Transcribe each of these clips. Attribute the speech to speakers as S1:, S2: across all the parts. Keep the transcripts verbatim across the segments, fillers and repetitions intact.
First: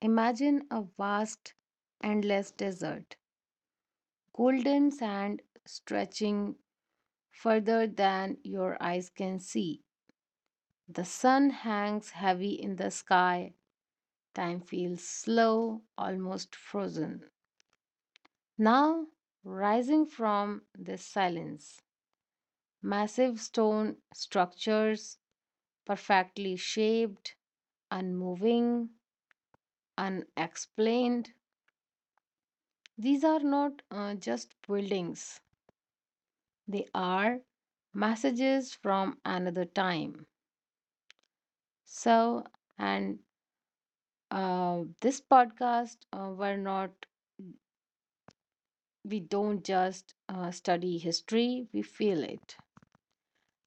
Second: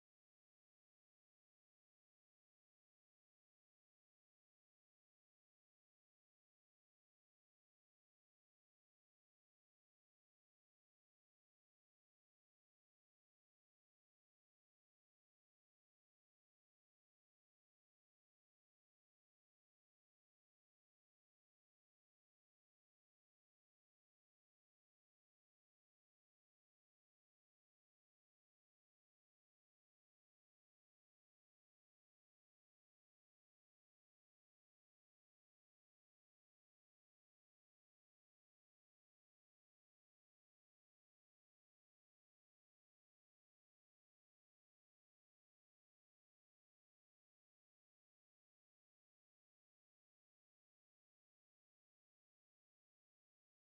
S1: Imagine a vast, endless desert, golden sand stretching further than your eyes can see. The sun hangs heavy in the sky. Time feels slow, almost frozen. Now, rising from this silence, massive stone structures, perfectly shaped, unmoving, unexplained. These are not uh, just buildings, they are messages from another time. So, and uh, this podcast, uh, we're not, we don't just uh, study history, we feel it.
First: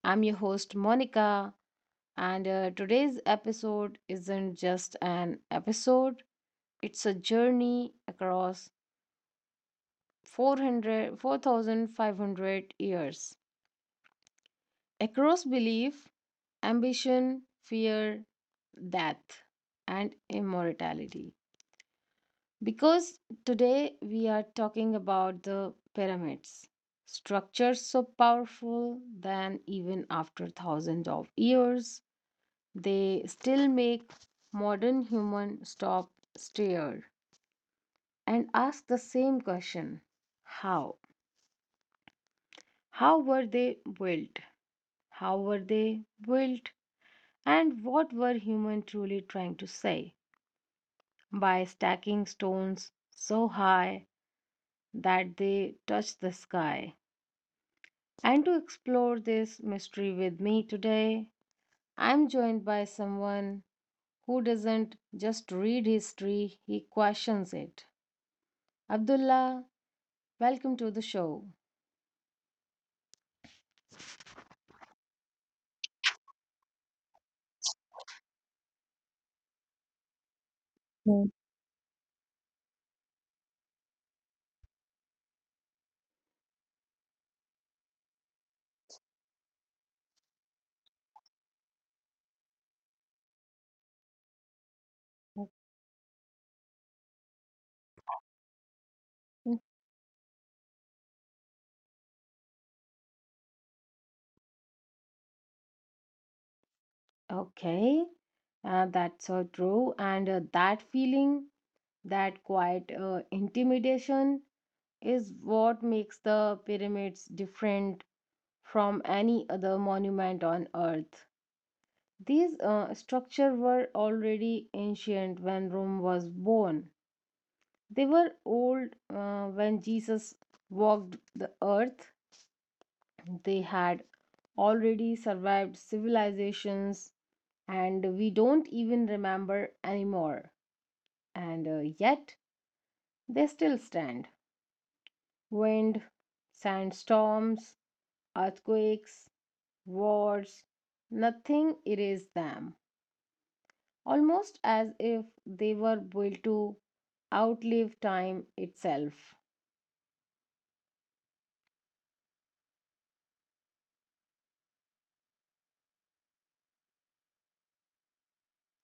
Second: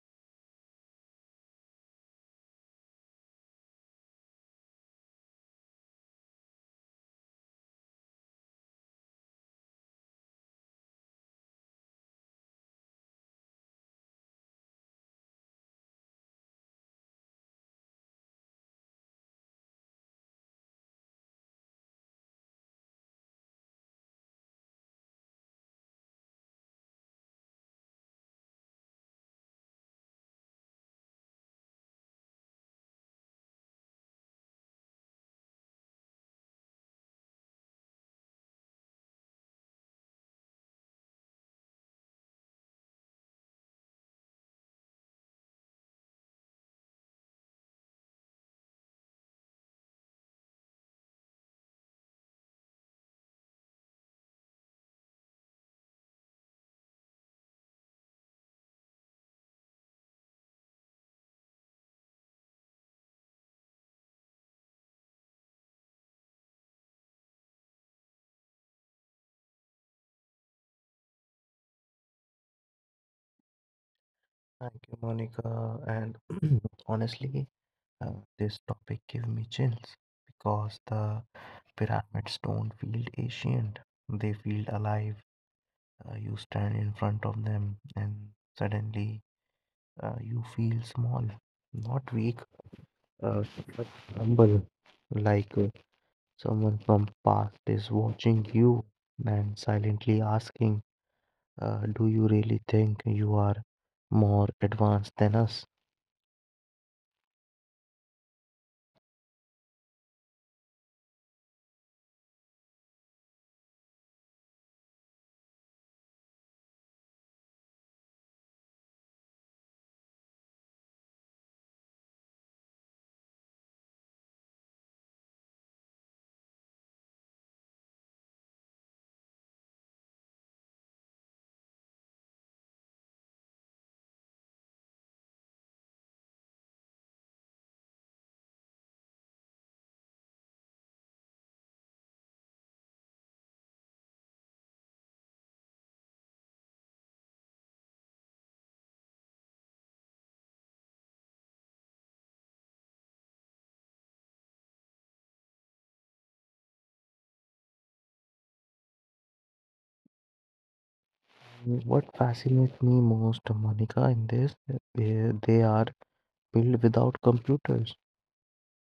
S1: I'm your host, Monica, and uh, today's episode isn't just an episode, it's a journey across four hundred, four thousand five hundred years across belief, ambition, fear, death, and immortality. Because today we are talking about the pyramids, structures so powerful that even after thousands of years, they still make modern human stop, stare, and ask the same question: How? How were they built? How were they built? And what were humans truly trying to say by stacking stones so high that they touch the sky? And to explore this mystery with me today, I'm joined by someone who doesn't just read history, he questions it. Abdullah, welcome to the show.
S2: Thank you, Monica. And honestly, uh, this topic gave me chills because the
S1: Yeah.
S2: pyramids don't feel ancient. They feel alive. Uh, you stand in front of them and suddenly uh, you feel small, not weak, uh, but humble, like uh, someone from past is watching you and
S1: Okay,
S2: silently asking, uh, do you really think you are more advanced than us?
S1: okay. Uh, that's so true. And uh, that feeling, that quiet uh, intimidation is what makes the pyramids different from any other monument on earth. These uh, structures were already ancient when Rome was born. They were old uh, when Jesus walked the earth. They had already survived civilizations and we don't even remember anymore. And uh, yet, they still stand. Wind, sandstorms, earthquakes, words, nothing erased them, almost as if they were built to outlive time itself.
S2: Mm, What fascinates me most, Monica, in this, uh, they, they are built without computers,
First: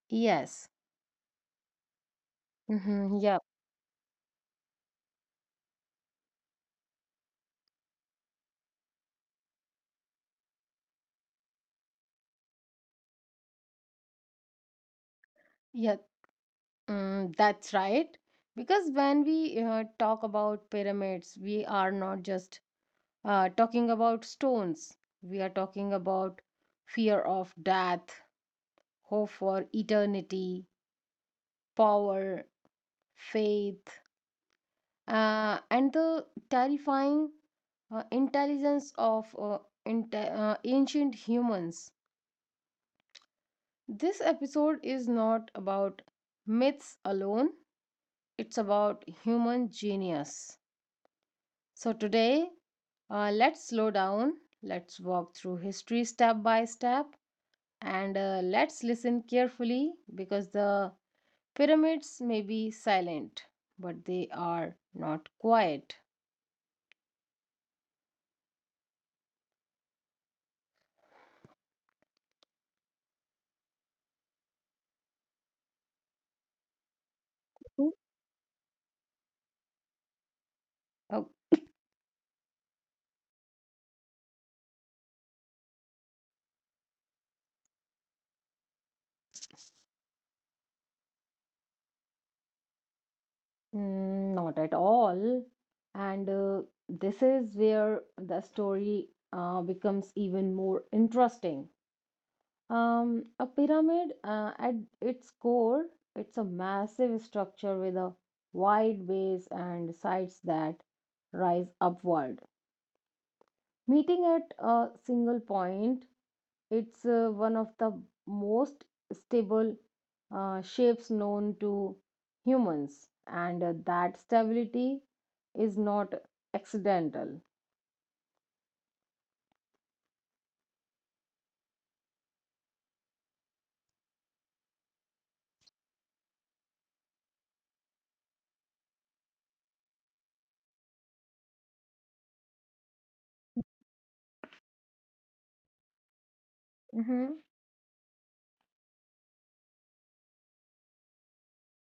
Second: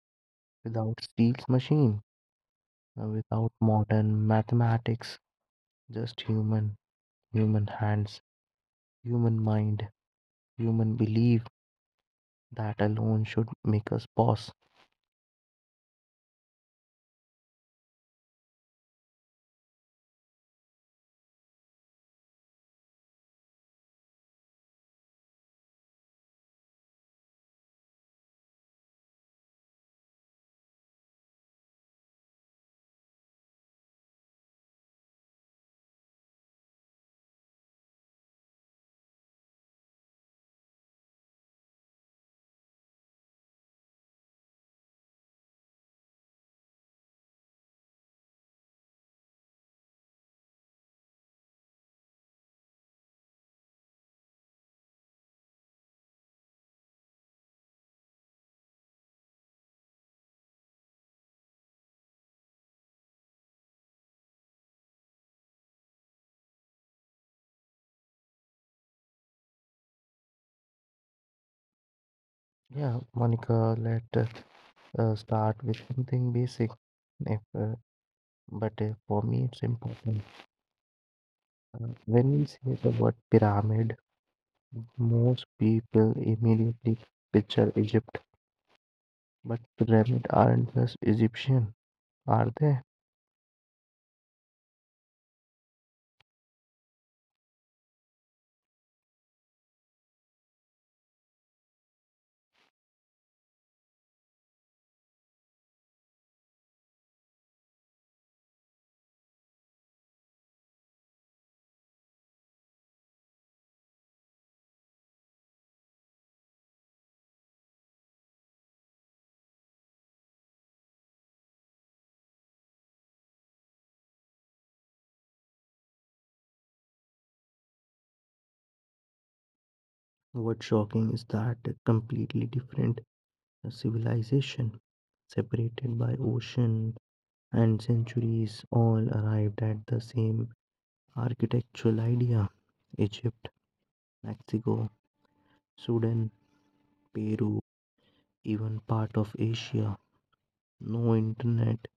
S1: Yes.
S2: without steels machine, uh,
S1: Mm-hmm. Yep.
S2: without modern mathematics, just human, human hands, human mind, human belief. That alone should make us pause.
S1: Yeah, mm, that's right. Because when we uh, talk about pyramids, we are not just uh, talking about stones, we are talking about fear of death, hope for eternity, power, faith, uh, and the terrifying uh, intelligence of uh, inte- uh, ancient humans. This episode is not about myths alone, it's about human genius. So, today, uh, let's slow down, let's walk through history step by step, and uh, let's listen carefully because the pyramids may be silent, but they are not quiet.
S2: Yeah, Monica, let us uh, start with something basic. If, uh, but uh, for me, it's important.
S1: Oh.
S2: Uh, when we say the word pyramid, most people immediately picture Egypt, but pyramids aren't just Egyptian, are they?
S1: Mm, not at all. And uh, this is where the story uh, becomes even more interesting. Um, a pyramid, uh, at its core, it's a massive structure with a wide base and sides that rise upward, meeting at a single point. It's uh, one of the most stable uh, shapes known to humans, and uh, that stability is not accidental.
S2: What's shocking is that a completely different civilization, separated by ocean and centuries, all arrived at the same architectural idea. Egypt, Mexico, Sudan,
S1: Mm-hmm.
S2: Peru, even part of Asia. No internet,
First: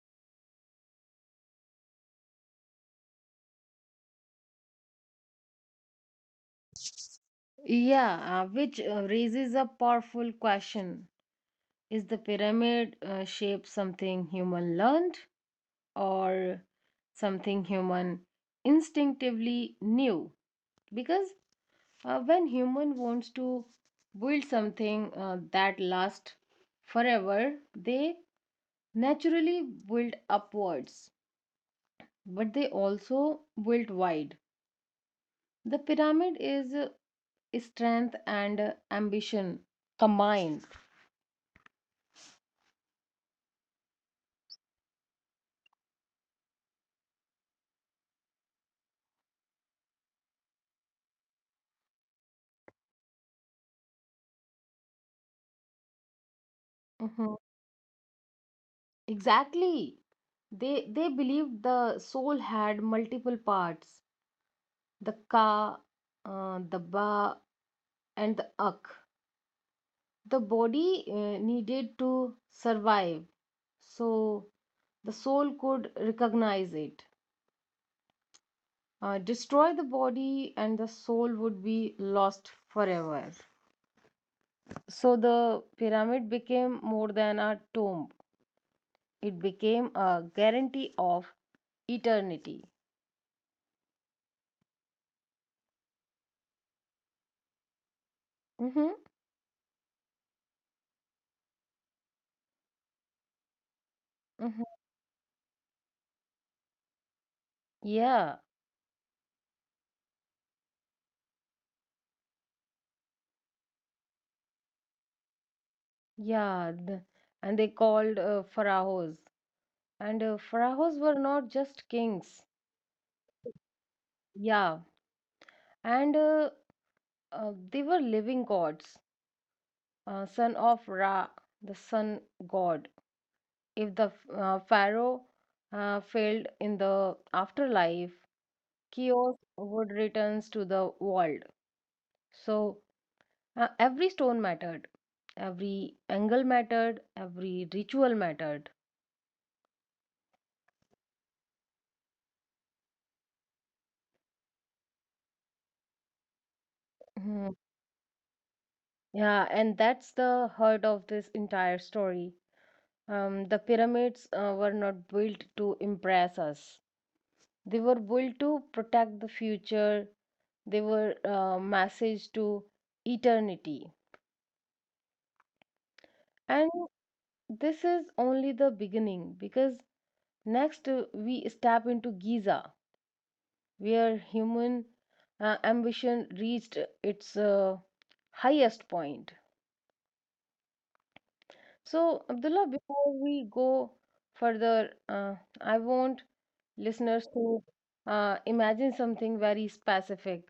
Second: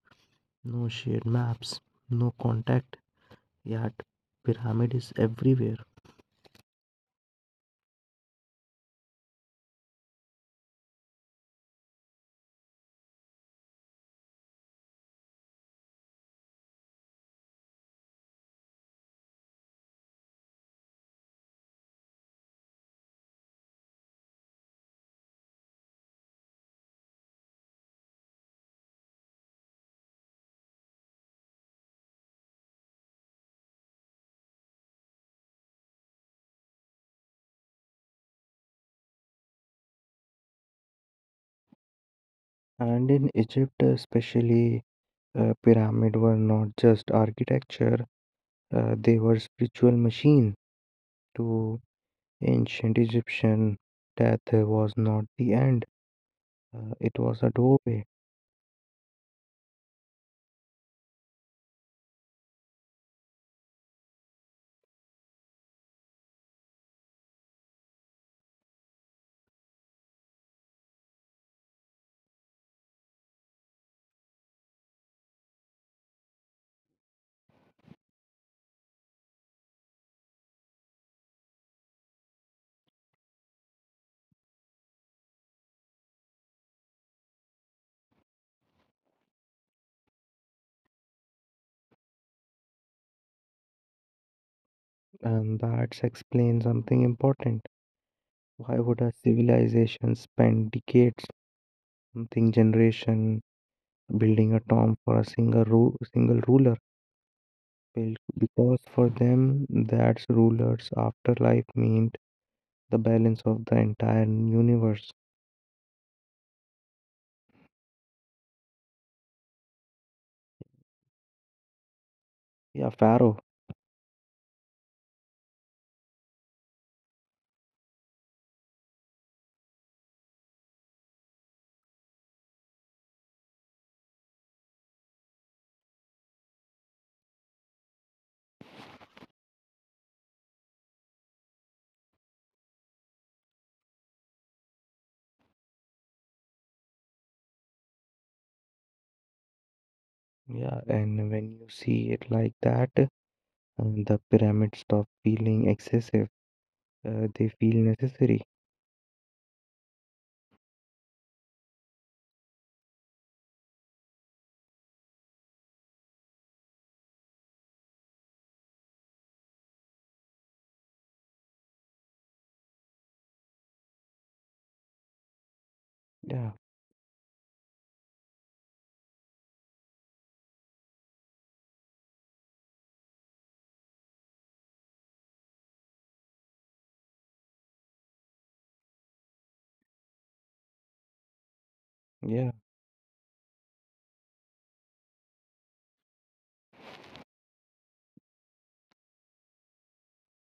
S2: no shared maps, no contact, yet pyramid is everywhere.
S1: Yeah, uh, which uh, raises a powerful question. Is the pyramid uh, shape something human learned or something human instinctively knew? Because Uh, when human wants to build something uh, that lasts forever, they naturally build upwards, but they also build wide. The pyramid is uh, strength and uh, ambition combined.
S2: And in Egypt, uh, especially, uh, pyramid were not just architecture; uh, they were spiritual machine. To ancient Egyptian, death uh, was not the end; uh, it
S1: Mhm.
S2: was a doorway,
S1: Exactly. They they believed the soul had multiple parts: the ka, uh, the ba, and the ak. The body uh, needed to survive, so the soul could recognize it. Uh, destroy the body, and the soul would be lost forever. So the pyramid became more than a tomb, it became a guarantee of eternity.
S2: and that explains something important. Why
S1: Mm-hmm.
S2: would a civilization spend decades, something generation, building a
S1: Mm-hmm.
S2: tomb for a single ru- single ruler? Well,
S1: Yeah,
S2: because for them, that's ruler's afterlife means the balance of the entire universe.
S1: yeah. th- and they called uh, pharaohs. And uh, pharaohs were not just kings.
S2: Yeah, Pharaoh.
S1: Yeah. And uh, uh, they were living gods, uh, son of Ra, the sun god. If the uh, pharaoh uh, failed in the afterlife, chaos would returns to the world. So uh, every stone mattered, every angle mattered, every ritual mattered.
S2: Yeah, and when you see it like that, uh, the pyramids stop feeling excessive. Uh, they
S1: Mhm.
S2: feel necessary.
S1: Yeah, and that's the heart of this entire story. Um, the pyramids uh, were not built to impress us. They were built to protect the future. They were uh, message to eternity.
S2: Yeah,
S1: And this is only the beginning because next uh, we step into Giza, where human uh, ambition reached its uh, highest point. So,
S2: yeah.
S1: Abdullah, before we go further, uh, I want listeners to uh, imagine something very specific.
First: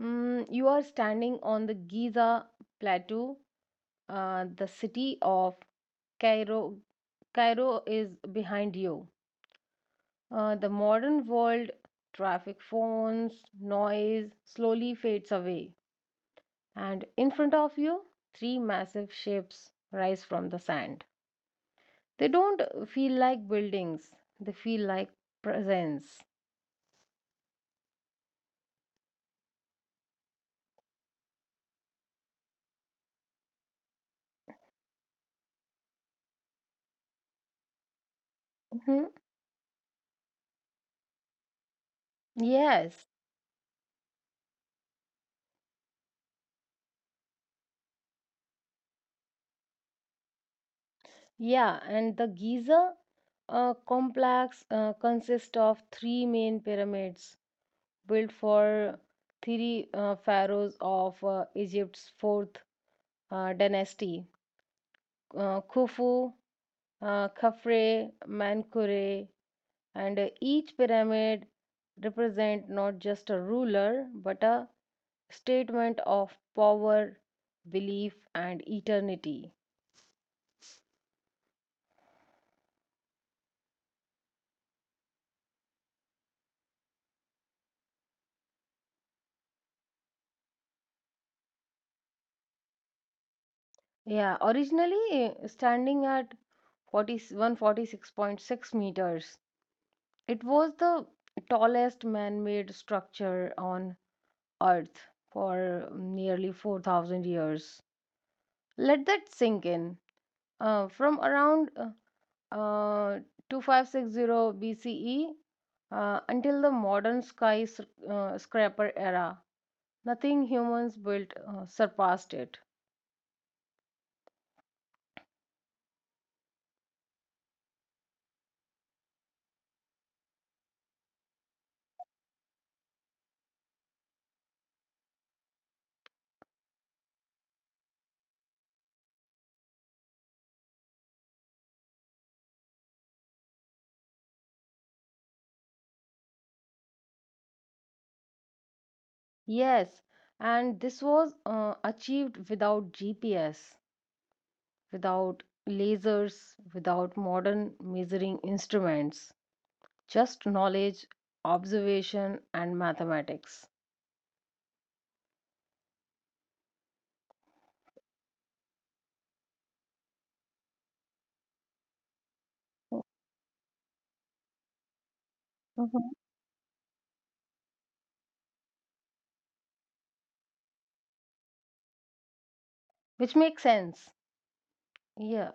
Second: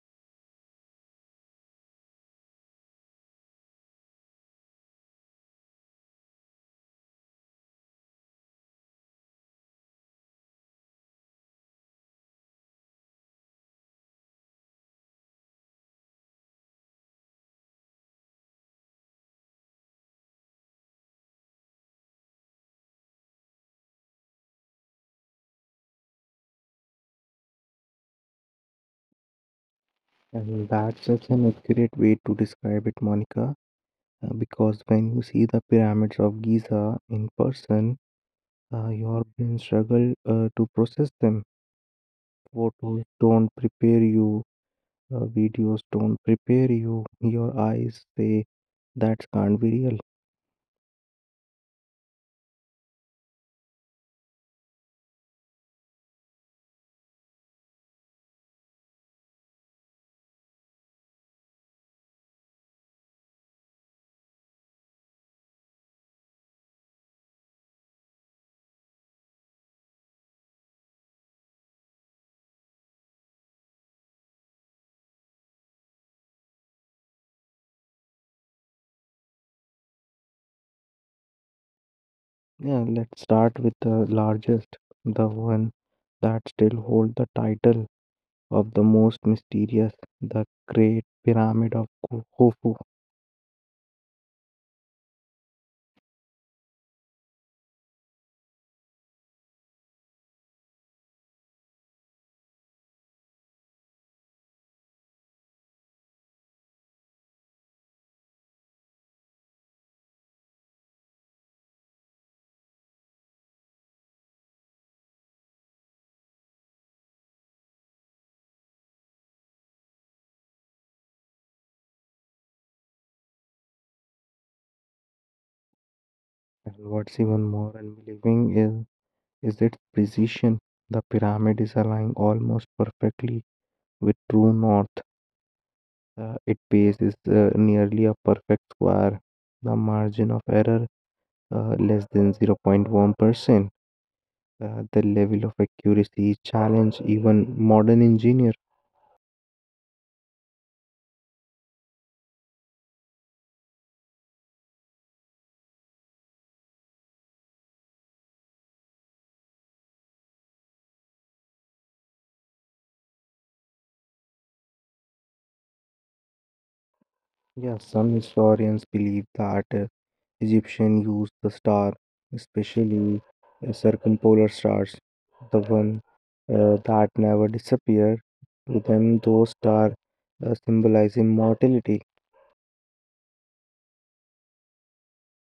S1: Mm, you are standing on the Giza plateau, uh, the city of Cairo. Cairo is behind you. Uh, the modern world, traffic phones, noise slowly fades away, and in front of you, three massive shapes rise from the sand. They don't uh, feel like buildings, they feel like presence.
S2: And that's such an accurate way to describe it, Monica. Uh, because when you see the pyramids of Giza in person, uh,
S1: Mhm.
S2: your brain struggle uh, to process them.
S1: Yes,
S2: Photos don't prepare you. Uh, videos don't prepare you. Your eyes say that can't be real.
S1: yeah, and the Giza uh, complex uh, consists of three main pyramids built for three uh, pharaohs of uh, Egypt's fourth uh, dynasty: uh, Khufu, uh, Khafre, Mankure, and uh, each pyramid represent not just a ruler but a statement of power, belief, and eternity.
S2: Yeah, let's start with the largest, the one that still holds the title of the most mysterious, the Great Pyramid of Khu- Khufu.
S1: Yeah, originally uh, standing at forty-one forty-six point six meters, it was the tallest man-made structure on Earth for nearly four thousand years. Let that sink in. Uh, from around uh, uh, twenty five sixty B C E uh, until the modern sky sc- uh, scraper era. Nothing humans built uh, surpassed it.
S2: And what's even more unbelieving is, is its precision. The pyramid is aligned almost perfectly with true north. Uh, its base is uh, nearly a perfect square. The margin of error uh, less than zero point one percent. Uh, the level of accuracy challenge even modern engineer.
S1: Yes, and this was uh, achieved without G P S, without lasers, without modern measuring instruments, just knowledge, observation, and mathematics.
S2: Yeah, some historians believe that uh, Egyptians used the star, especially uh, circumpolar stars, the one
S1: Mhm,
S2: uh, that never disappear. To them, those stars uh, symbolize immortality.
S1: which makes sense. Yeah,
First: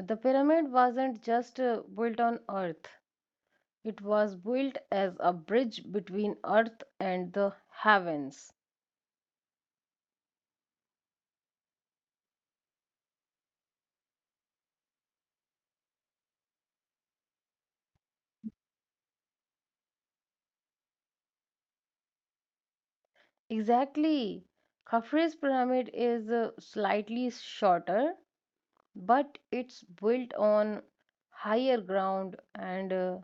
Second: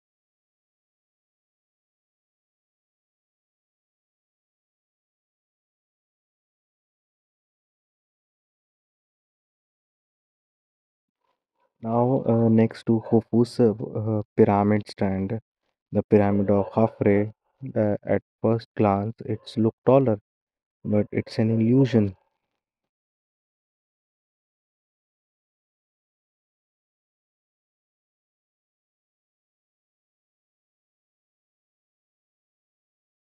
S1: the pyramid wasn't just uh, built on Earth, it was built as a bridge between earth and the heavens.
S2: Now, uh, next to Khufu's uh, pyramid stand, the pyramid of Khafre, uh, at first glance, it's look taller, but it's an illusion.
S1: Exactly. Khafre's pyramid is uh, slightly shorter, but it's built on higher ground and uh,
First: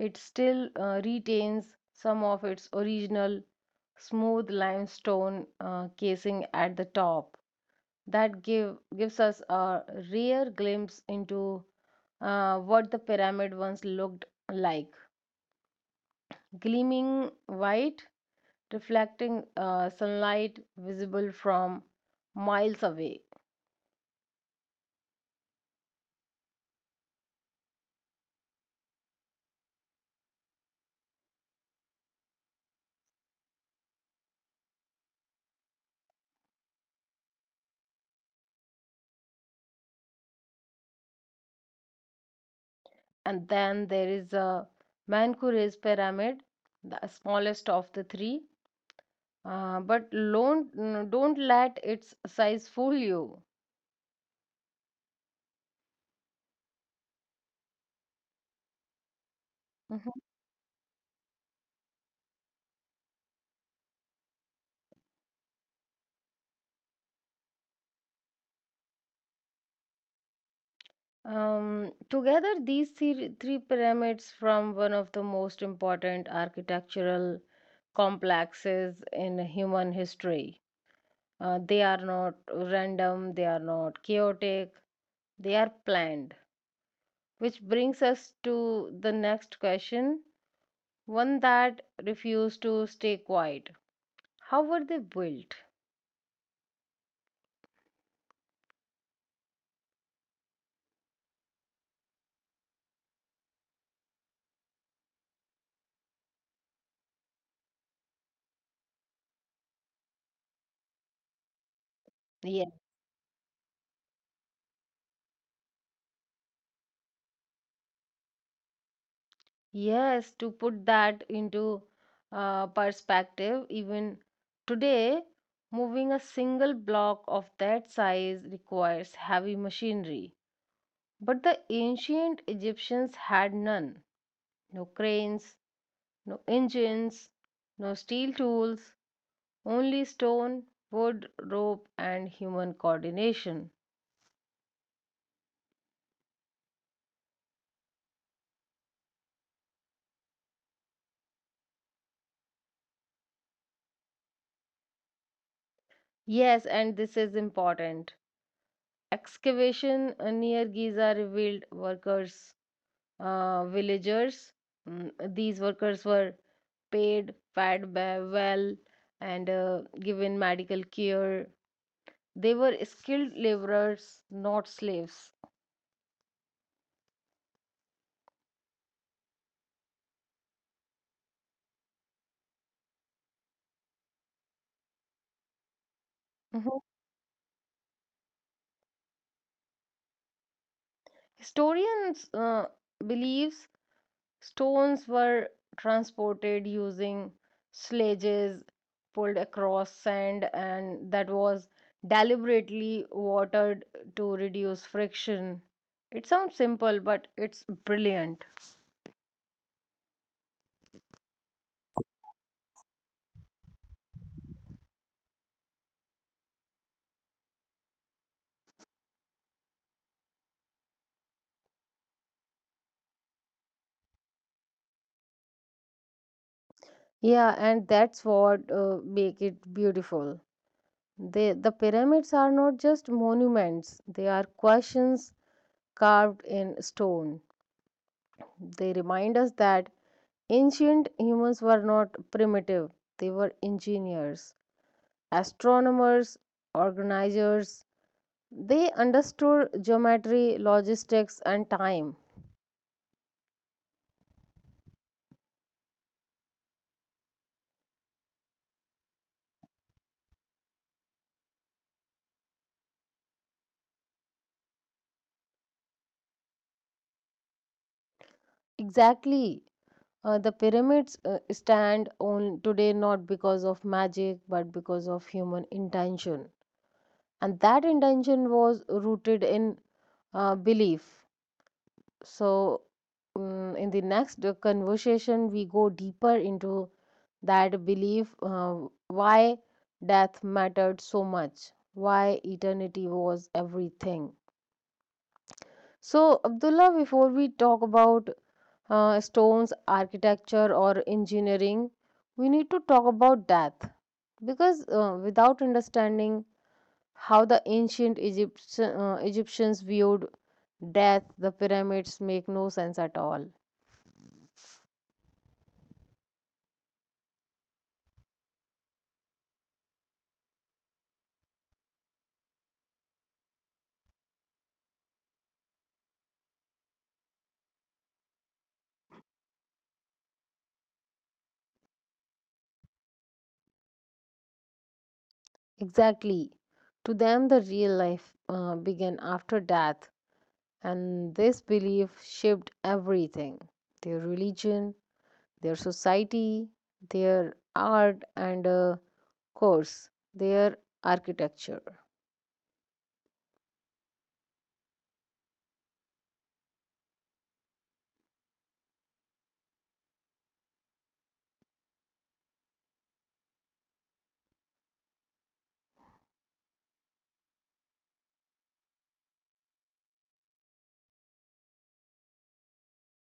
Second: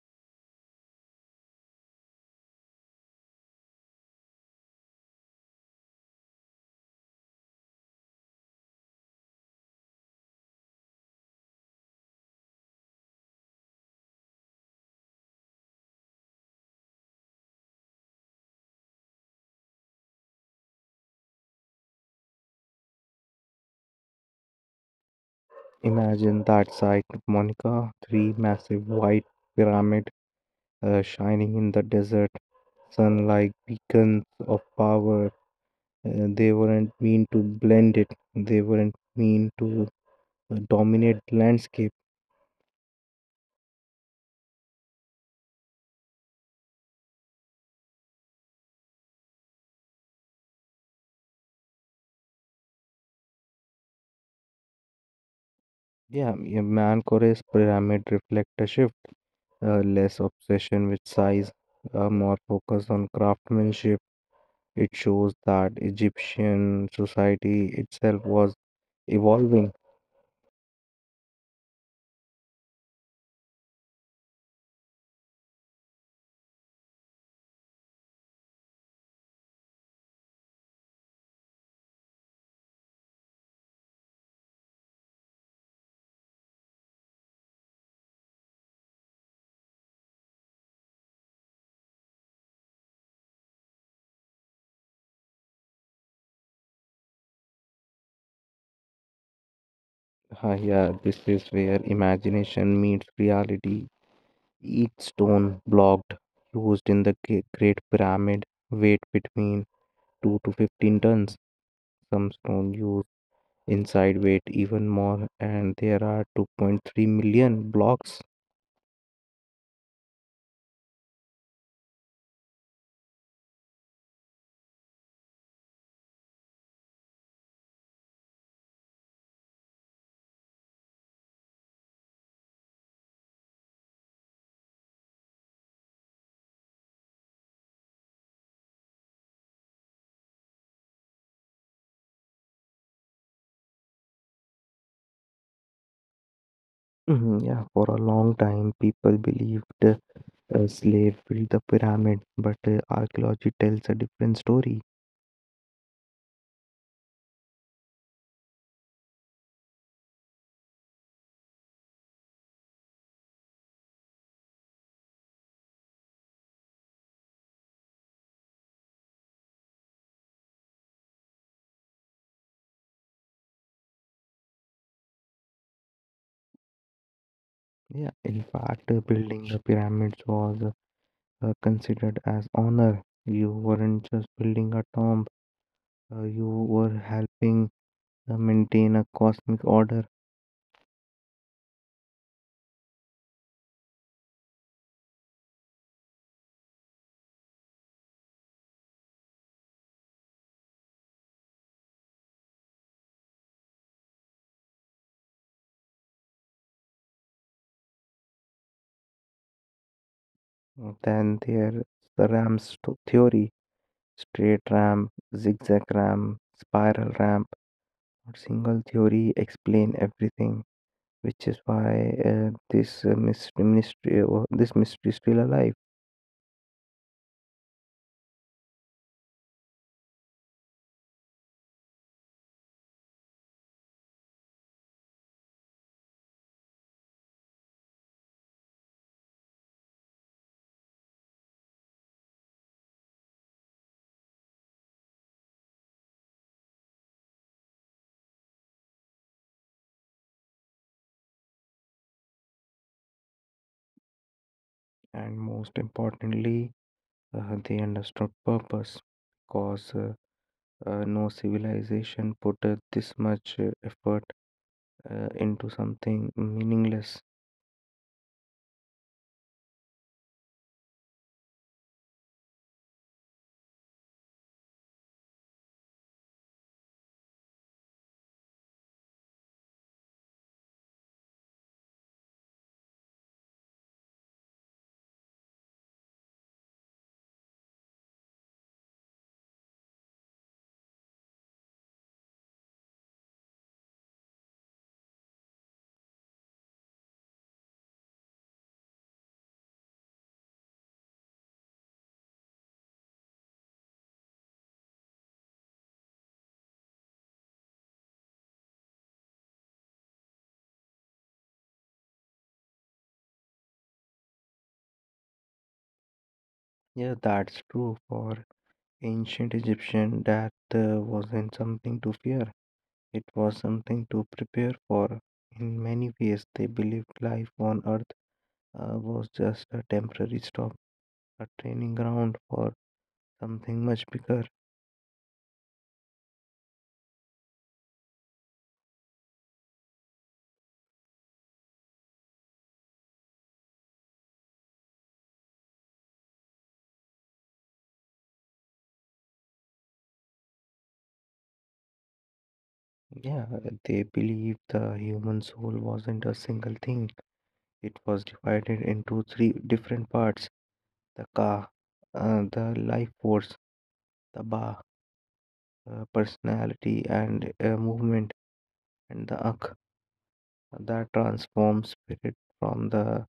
S1: it still uh, retains some of its original smooth limestone uh, casing at the top. That give gives us a rare glimpse into uh, what the pyramid once looked like: gleaming white, reflecting uh, sunlight visible from miles away.
S2: Imagine that site, Monica, three massive white pyramid uh, shining in the desert sun like beacons of power. Uh, they weren't mean to blend it, they weren't mean to uh, dominate the landscape.
S1: And then there is a Mankoure's pyramid, the smallest of the three. Uh, but don't, don't let its size fool you.
S2: Yeah, a Mancore's pyramid reflect a shift, uh, less
S1: Mhm.
S2: obsession with size, uh, more focus on craftsmanship. It shows that Egyptian society itself was evolving.
S1: Um, together, these three, three pyramids from one of the most important architectural complexes in human history. Uh, they are not random, they are not chaotic, they are planned. Which brings us to the next question, one that refused to stay quiet. How were they built?
S2: Ah, yeah, this is where imagination meets reality. Each stone blocked used in the Gre- Great Pyramid weighed between two to fifteen tons. Some stone used inside weight
S1: Yes,
S2: even more, and there are two point three million blocks.
S1: yes, to put that into uh, perspective, even today, moving a single block of that size requires heavy machinery. But the ancient Egyptians had none, no cranes, no engines, no steel tools, only stone, wood, rope, and human coordination.
S2: Mhm, yeah, for a long time, people believed uh, a slave built the pyramid, but uh, archaeology tells a different story.
S1: Yes, and this is important. Excavation uh, near Giza revealed workers, uh, villagers. Mm, these workers were paid, fed ba- well, and uh, given medical care. They were skilled laborers, not slaves.
S2: Yeah, in fact, uh, building the pyramids was uh, considered as honor. You weren't just building a tomb; uh, you were
S1: Mhm.
S2: helping uh, maintain a cosmic order
S1: Historians uh, believe stones were transported using sledges pulled across sand, and that was deliberately watered to reduce friction. It sounds simple, but it's brilliant.
S2: than their ram's to- theory. Straight ramp, zigzag ramp, spiral ramp, or single theory explain everything, which is why uh, this uh, mystery, mystery or this mystery is still alive.
S1: Yeah, and that's what uh, make it beautiful. They, the pyramids are not just monuments, they are questions carved in stone. They remind us that ancient humans were not primitive, they were engineers, astronomers, organizers. They understood geometry, logistics, and time.
S2: And most importantly, uh, they understood purpose, cause. Uh, uh, no civilization put uh, this much uh, effort uh, into something meaningless.
S1: Exactly. Uh, the pyramids uh, stand on today not because of magic but because of human intention. And that intention was rooted in uh, belief. So, mm in the next uh, conversation, we go deeper into that belief, uh, why death mattered so much, why eternity was everything. So, Abdullah, before we talk about uh, stones, architecture, or engineering, we need to talk about death because uh, without understanding how the ancient Egypt uh, Egyptians viewed death, the pyramids make no sense at all.
S2: Yeah, that's true for ancient Egyptian death uh, wasn't something to fear, it was something to prepare for. In many ways, they believed life on earth uh, was just a temporary stop, a training ground for something much bigger.
S1: Exactly. To them, the real life uh, began after death, and this belief shaped everything: their religion, their society, their art, and of course, their architecture.
S2: Yeah, they believed the human soul wasn't a single thing, it was divided into three different parts: the ka, uh, the life force, the ba, uh, personality, and uh, movement, and the ak that transforms spirit from the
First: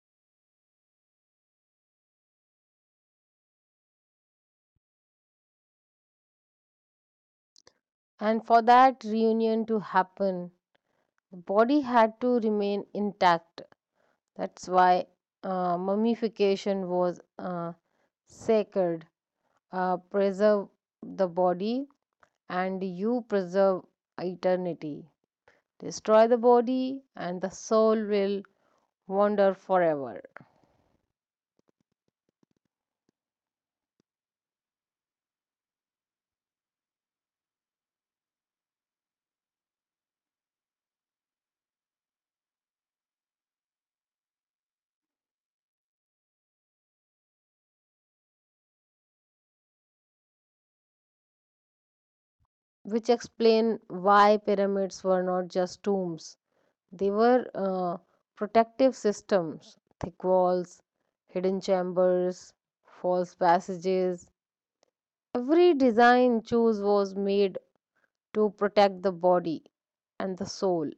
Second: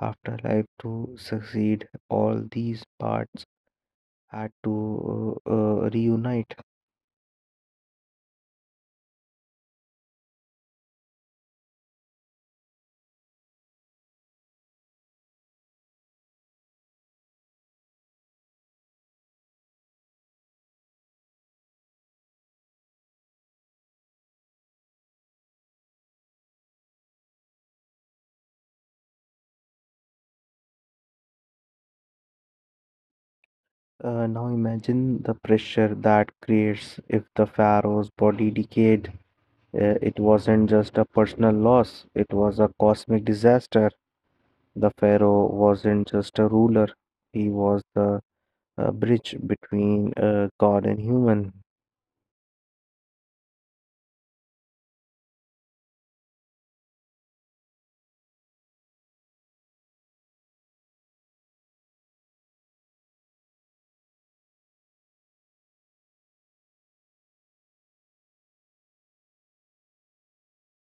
S2: afterlife to succeed. All these parts had to uh, uh, reunite.
S1: And for that reunion to happen, the body had to remain intact. That's why uh, mummification was uh, sacred. Uh, preserve the body and you preserve eternity. Destroy the body, and the soul will wander forever.
S2: Uh, now imagine the pressure that creates if the pharaoh's body decayed. Uh, it wasn't just a personal loss, it was a cosmic disaster. The pharaoh wasn't just a ruler, he was the uh, bridge between uh, God and human.
S1: Which explain why pyramids were not just tombs; they were uh, protective systems: thick walls, hidden chambers, false passages. Every design choose was made to protect the body and the soul.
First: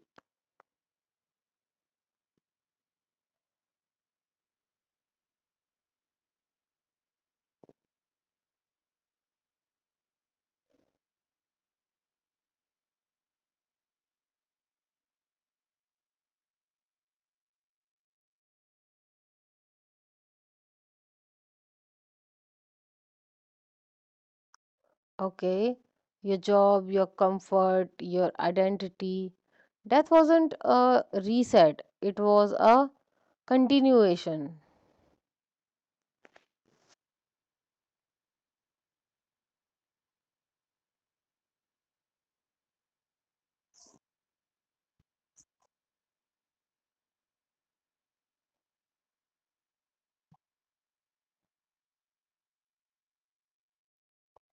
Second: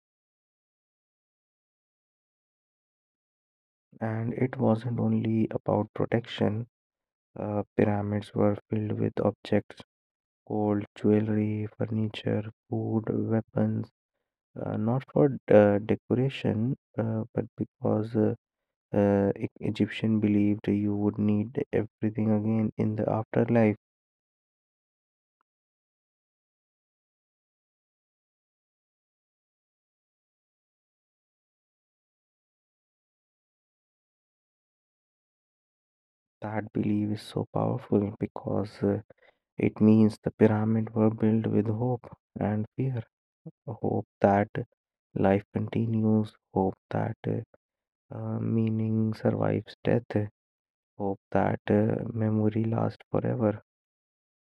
S2: And it wasn't only about protection. Uh, pyramids were filled with objects, gold, jewelry, furniture, food, weapons, uh, not for uh, decoration, uh, but because uh, uh, E- Egyptian believed you would need everything again in the afterlife.
S1: Okay, your job, your comfort, your identity. Death wasn't a reset, it was a continuation.
S2: That belief is so powerful because uh, it means the pyramids were built with hope and fear, hope that life continues, hope that uh, uh, meaning survives death. Hope that uh, memory lasts forever.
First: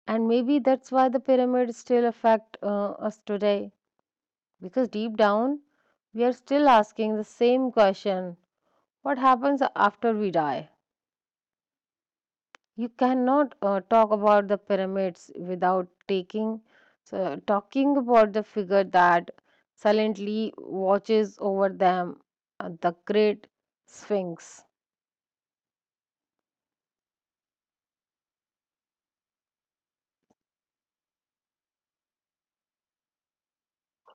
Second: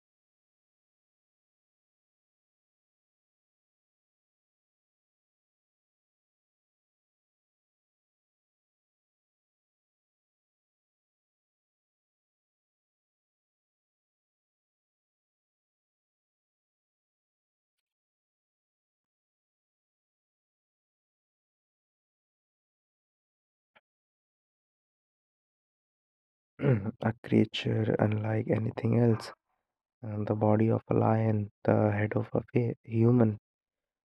S1: And maybe that's why the pyramids still affect uh, us today. Because deep down, we are still asking the same question: what happens after we die? You cannot uh, talk about the pyramids without taking, so talking about the figure that silently watches over them, uh, the Great Sphinx.
S2: A creature unlike anything else, and the body of a lion, the head of a fa- human,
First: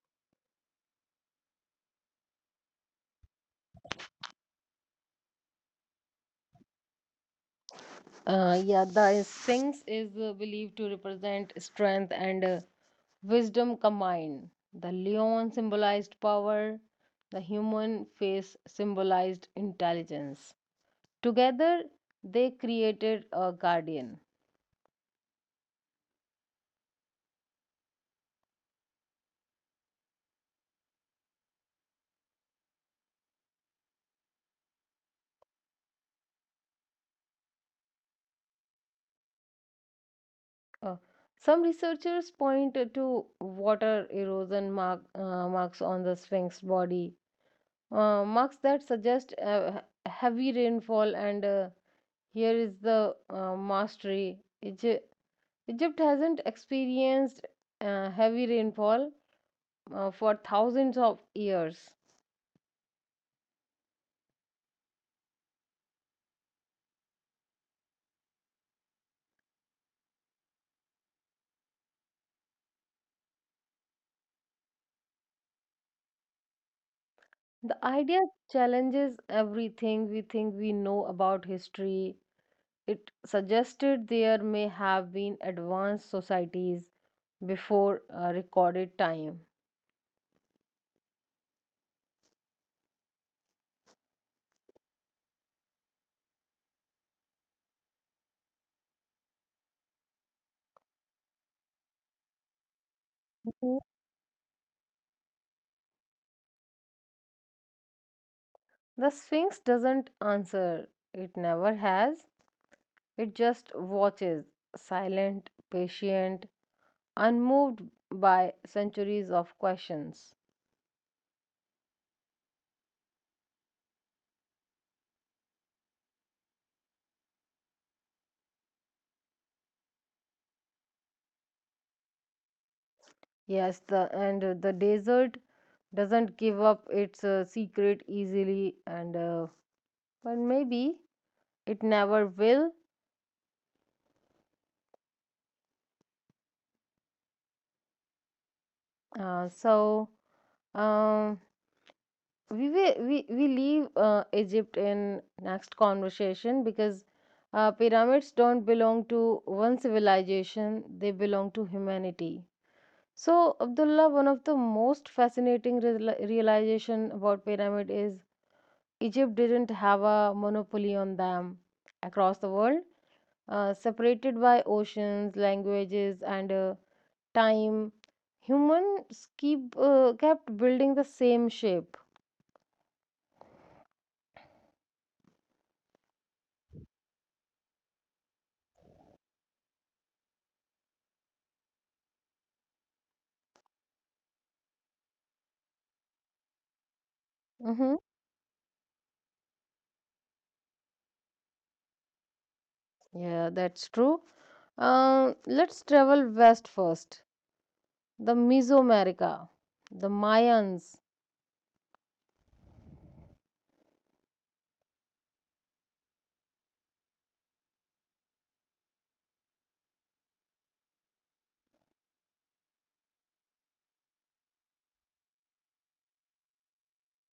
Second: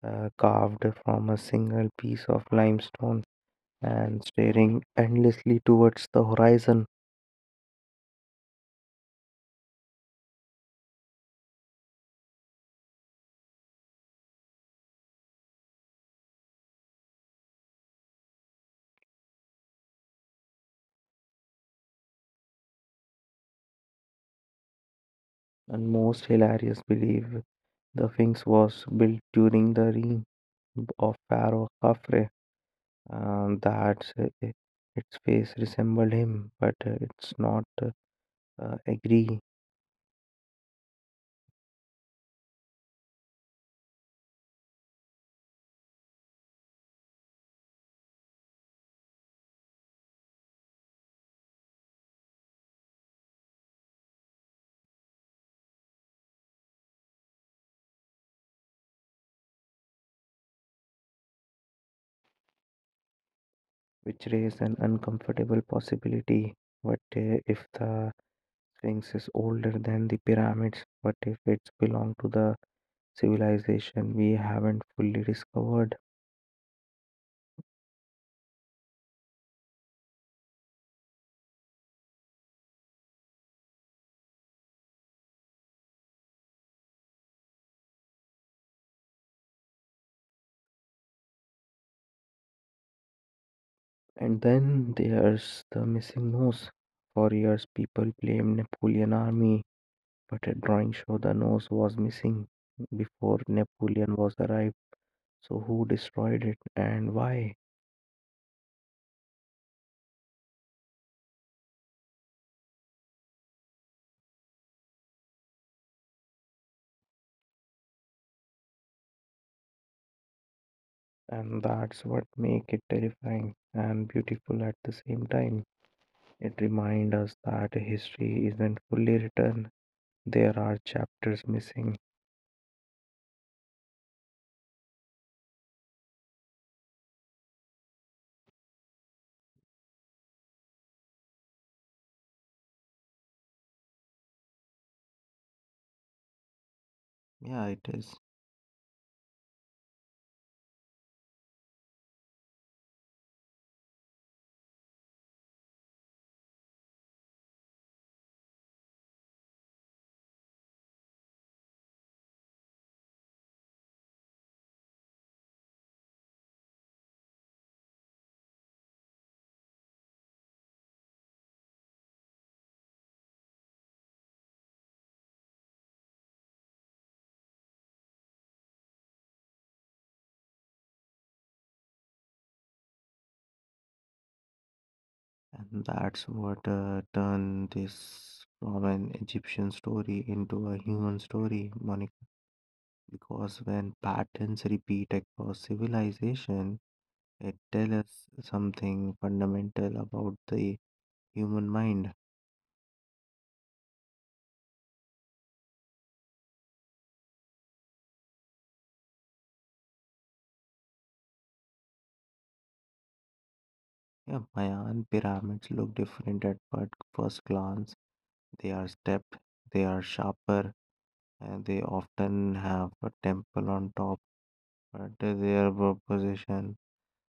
S2: uh, carved from a single piece of limestone, and staring endlessly towards the horizon.
S1: Uh, yeah, the Sphinx is uh, believed to represent strength and uh, wisdom combined. The lion symbolized power, the human face symbolized intelligence. Together, they created a guardian.
S2: And most hilarious believe the Sphinx was built during the reign of Pharaoh Khafre, and that uh, its face resembled him, but uh, it's not uh, agree
S1: Uh, some researchers point to water erosion mark, uh, marks on the Sphinx body, uh, marks that suggest uh, heavy rainfall, and uh, here is the uh, mastery. It Egypt hasn't experienced uh, heavy rainfall uh, for thousands of years.
S2: which raise an uncomfortable possibility. What uh, if the Sphinx is older than the pyramids? What if it's belong to the civilization we haven't fully discovered?
S1: The idea challenges everything we think we know about history. It suggested there may have been advanced societies before uh, recorded time.
S2: And then there's the missing nose. For years, people blamed Napoleon's army, but a drawing show the nose was missing before
S1: Mhm.
S2: Napoleon was arrived. So who destroyed it and why?
S1: The Sphinx doesn't answer, it never has. It just watches, silent, patient, unmoved by centuries of questions.
S2: And that's what makes it terrifying and beautiful at the same time. It reminds us that history isn't fully written, there are chapters missing.
S1: Yes, the and uh, the desert doesn't give up its uh, secret easily, and uh, but maybe it never will.
S2: Yeah, it is.
S1: Uh, so um, we will we we leave uh, Egypt in next conversation because uh, pyramids don't belong to one civilization; they belong to humanity. So, Abdullah, one of the most fascinating real realization about pyramid is Egypt didn't have a monopoly on them. Across the world, Uh, separated by oceans, languages, and uh, time, humans keep uh, kept building the same shape.
S2: And that's what uh, turned this from an Egyptian story into a human story, Monica. Because when patterns repeat across civilization, it tells
S1: Hmm.
S2: us something fundamental about the human mind.
S1: Yeah, that's true. Uh, let's travel west first. The Mesoamerica, the Mayans.
S2: Yeah, Mayan pyramids look different at fir- first glance. They are stepped, they are sharper, and they often have a temple on top, but their proposition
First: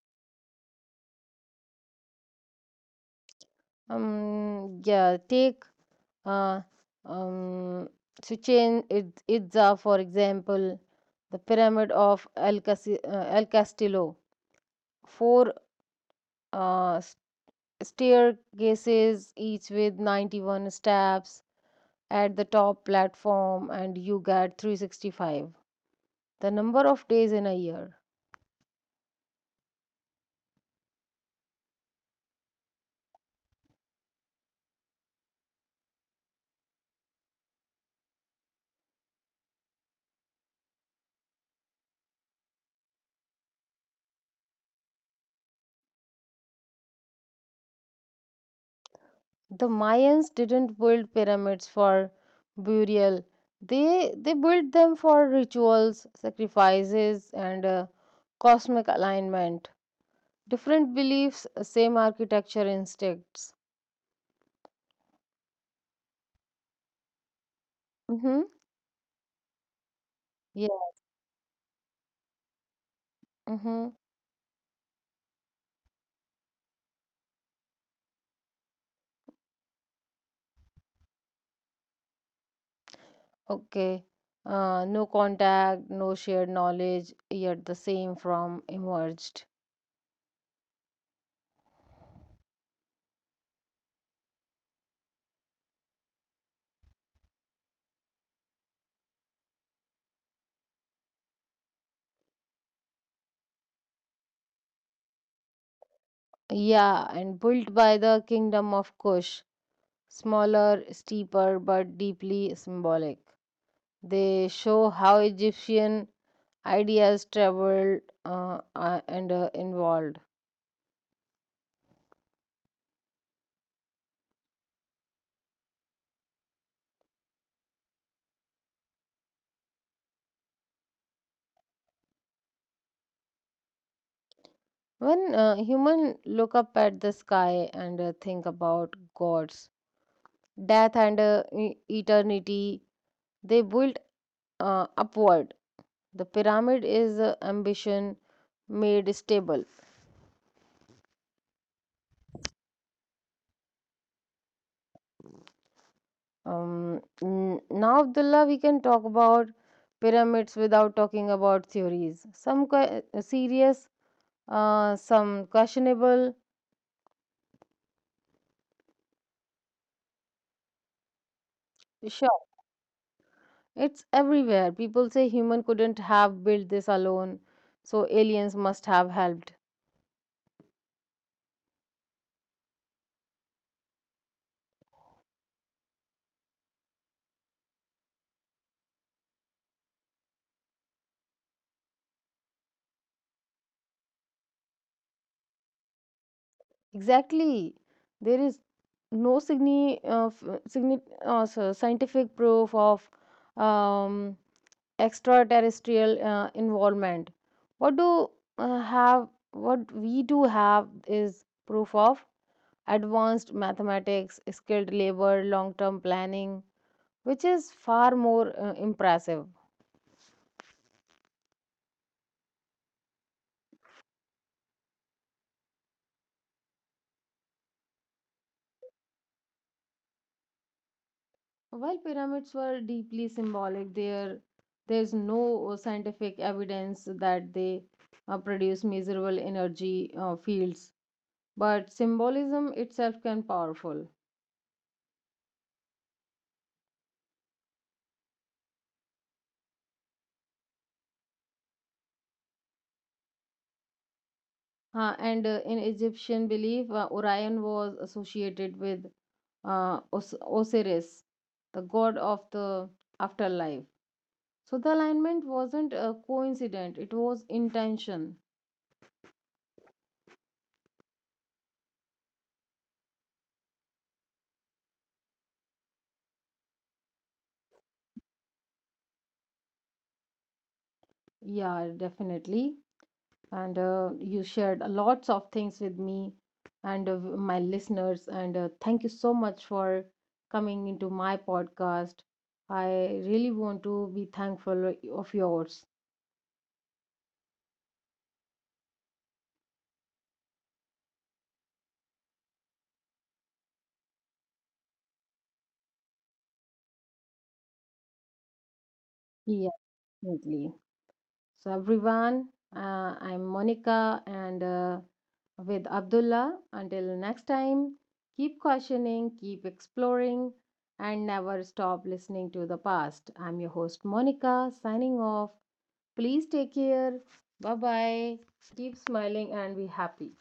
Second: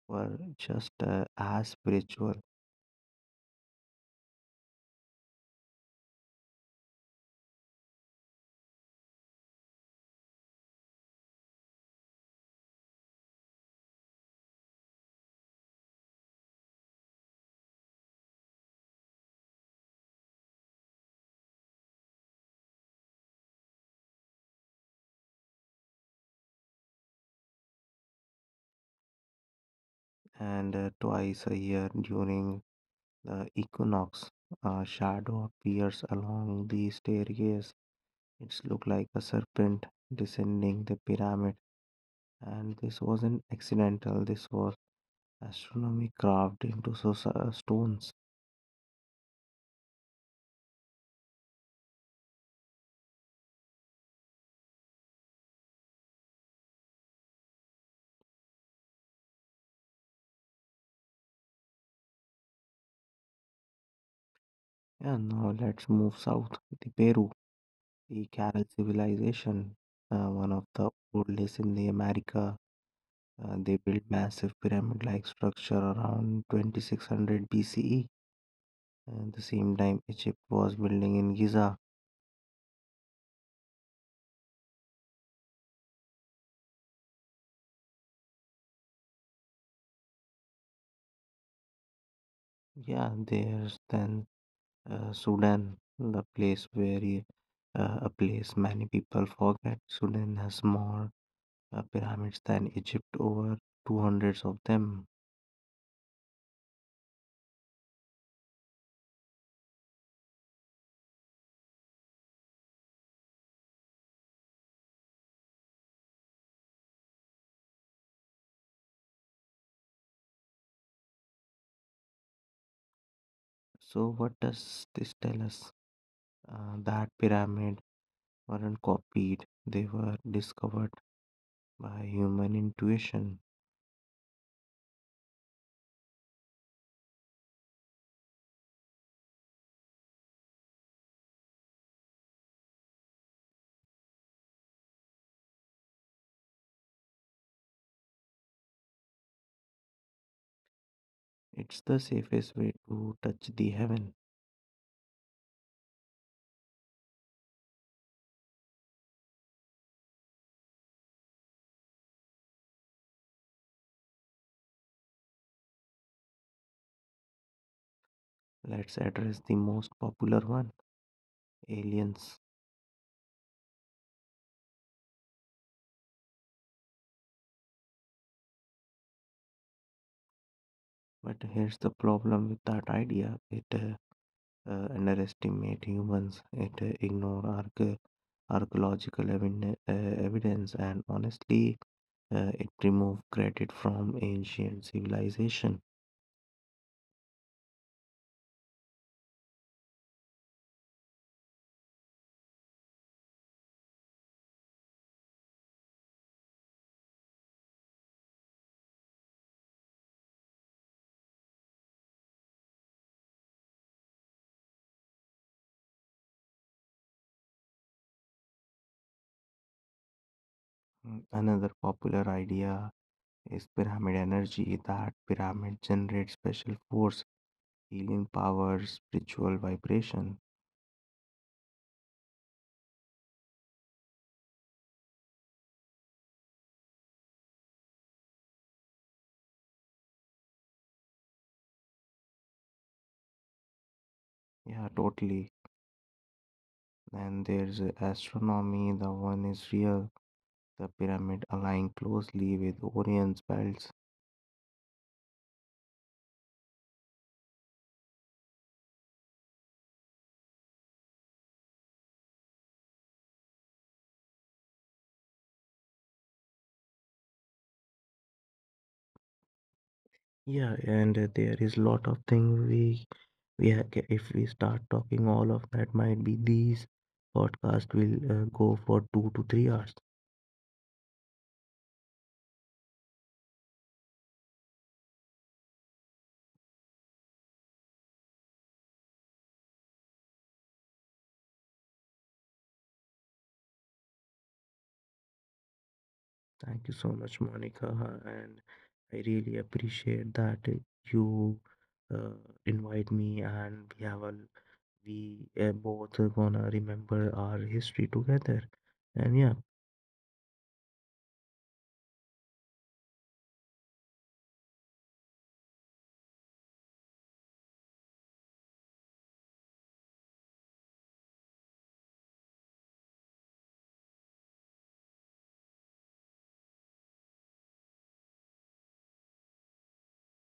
S2: were just uh, as spiritual.
S1: Um, yeah, take uh, um, Chichen Itz- Itza, for example, the Pyramid of El, Casi- uh, El Castillo: four uh, s- staircases, each with ninety-one steps at the top platform, and you get three hundred sixty-five, the number of days in a year.
S2: And uh, twice a year during the equinox, a shadow appears along the staircase. It's looked like a serpent descending the pyramid, and this wasn't accidental. This was astronomy carved into so- so- uh, stones.
S1: The Mayans didn't build pyramids for burial. They they built them for rituals, sacrifices, and uh, cosmic alignment. Different beliefs, uh, same architecture instincts.
S2: And now let's move south, the Peru. The
S1: Mm-hmm.
S2: Carol civilization, uh, one of
S1: Yeah.
S2: the oldest in the America, uh, they
S1: Mm-hmm.
S2: built massive pyramid-like structure around twenty-six hundred B C E. At the same time, Egypt was building in Giza.
S1: Okay. Uh, no contact, no shared knowledge, yet the same from emerged.
S2: Yeah, there's then uh, Sudan, the place where you- uh, a place many people forget. Sudan has more uh, pyramids than Egypt, over two hundreds of them.
S1: Yeah, and built by the kingdom of Kush, smaller, steeper, but deeply symbolic. They show how Egyptian ideas traveled uh, uh, and uh, involved.
S2: So, what does this tell us? Uh, that pyramid weren't copied, they were discovered by human intuition.
S1: When uh, human look up at the sky and uh, think about gods, death, and uh, e- eternity, they built uh, upward. The pyramid is uh, ambition made stable.
S2: It's the safest way to touch the heaven.
S1: Um, n- now, Abdullah, we can talk about pyramids without talking about theories, some que- uh, serious, uh, some questionable.
S2: Let's address the most popular one,
S1: Sure,
S2: aliens.
S1: it's everywhere. People say human couldn't have built this alone, so aliens must have helped.
S2: But here's the problem with that idea, it uh, uh, underestimates humans, it uh, ignores arch- archaeological eviden- uh, evidence, and honestly, uh, it remove credit from ancient civilization.
S1: Exactly. There is no signi uh, f- signi uh, so- scientific proof of um, extraterrestrial uh, involvement. What do uh, have what we do have is proof of advanced mathematics, skilled labor, long-term planning, which is far more uh, impressive.
S2: Mm, another popular idea is pyramid energy, that pyramid generates special force, healing powers, spiritual vibration.
S1: While pyramids were deeply symbolic, there there's no uh, scientific evidence that they uh, produce measurable energy uh, fields, but symbolism itself can powerful.
S2: Yeah, totally. Then there's astronomy, the one is real, the pyramid align closely with Orion's belts.
S1: Uh, and uh, in Egyptian belief, uh, Orion was associated with uh, Os- Osiris, the god of the afterlife. So the alignment wasn't a coincidence, it was intention.
S2: Yeah, and there is lot of thing we we ha- ca- if we start talking all of that might be these podcast will uh, go for two to three hours.
S1: Yeah, definitely. And uh, you shared lots of things with me and uh, my listeners, and uh, thank you so much for coming into my podcast. I really want to be thankful of yours.
S2: Thank you so much, Monica, and I really appreciate that you uh, invite me and we have a we uh, both gonna remember our history together. And yeah,
S1: Yeah, definitely. So everyone, uh, I'm Monica, and uh, with Abdullah, until next time, keep questioning, keep exploring, and never stop listening to the past. I'm your host, Monica, signing off. Please take care. Bye bye. Keep smiling and be happy.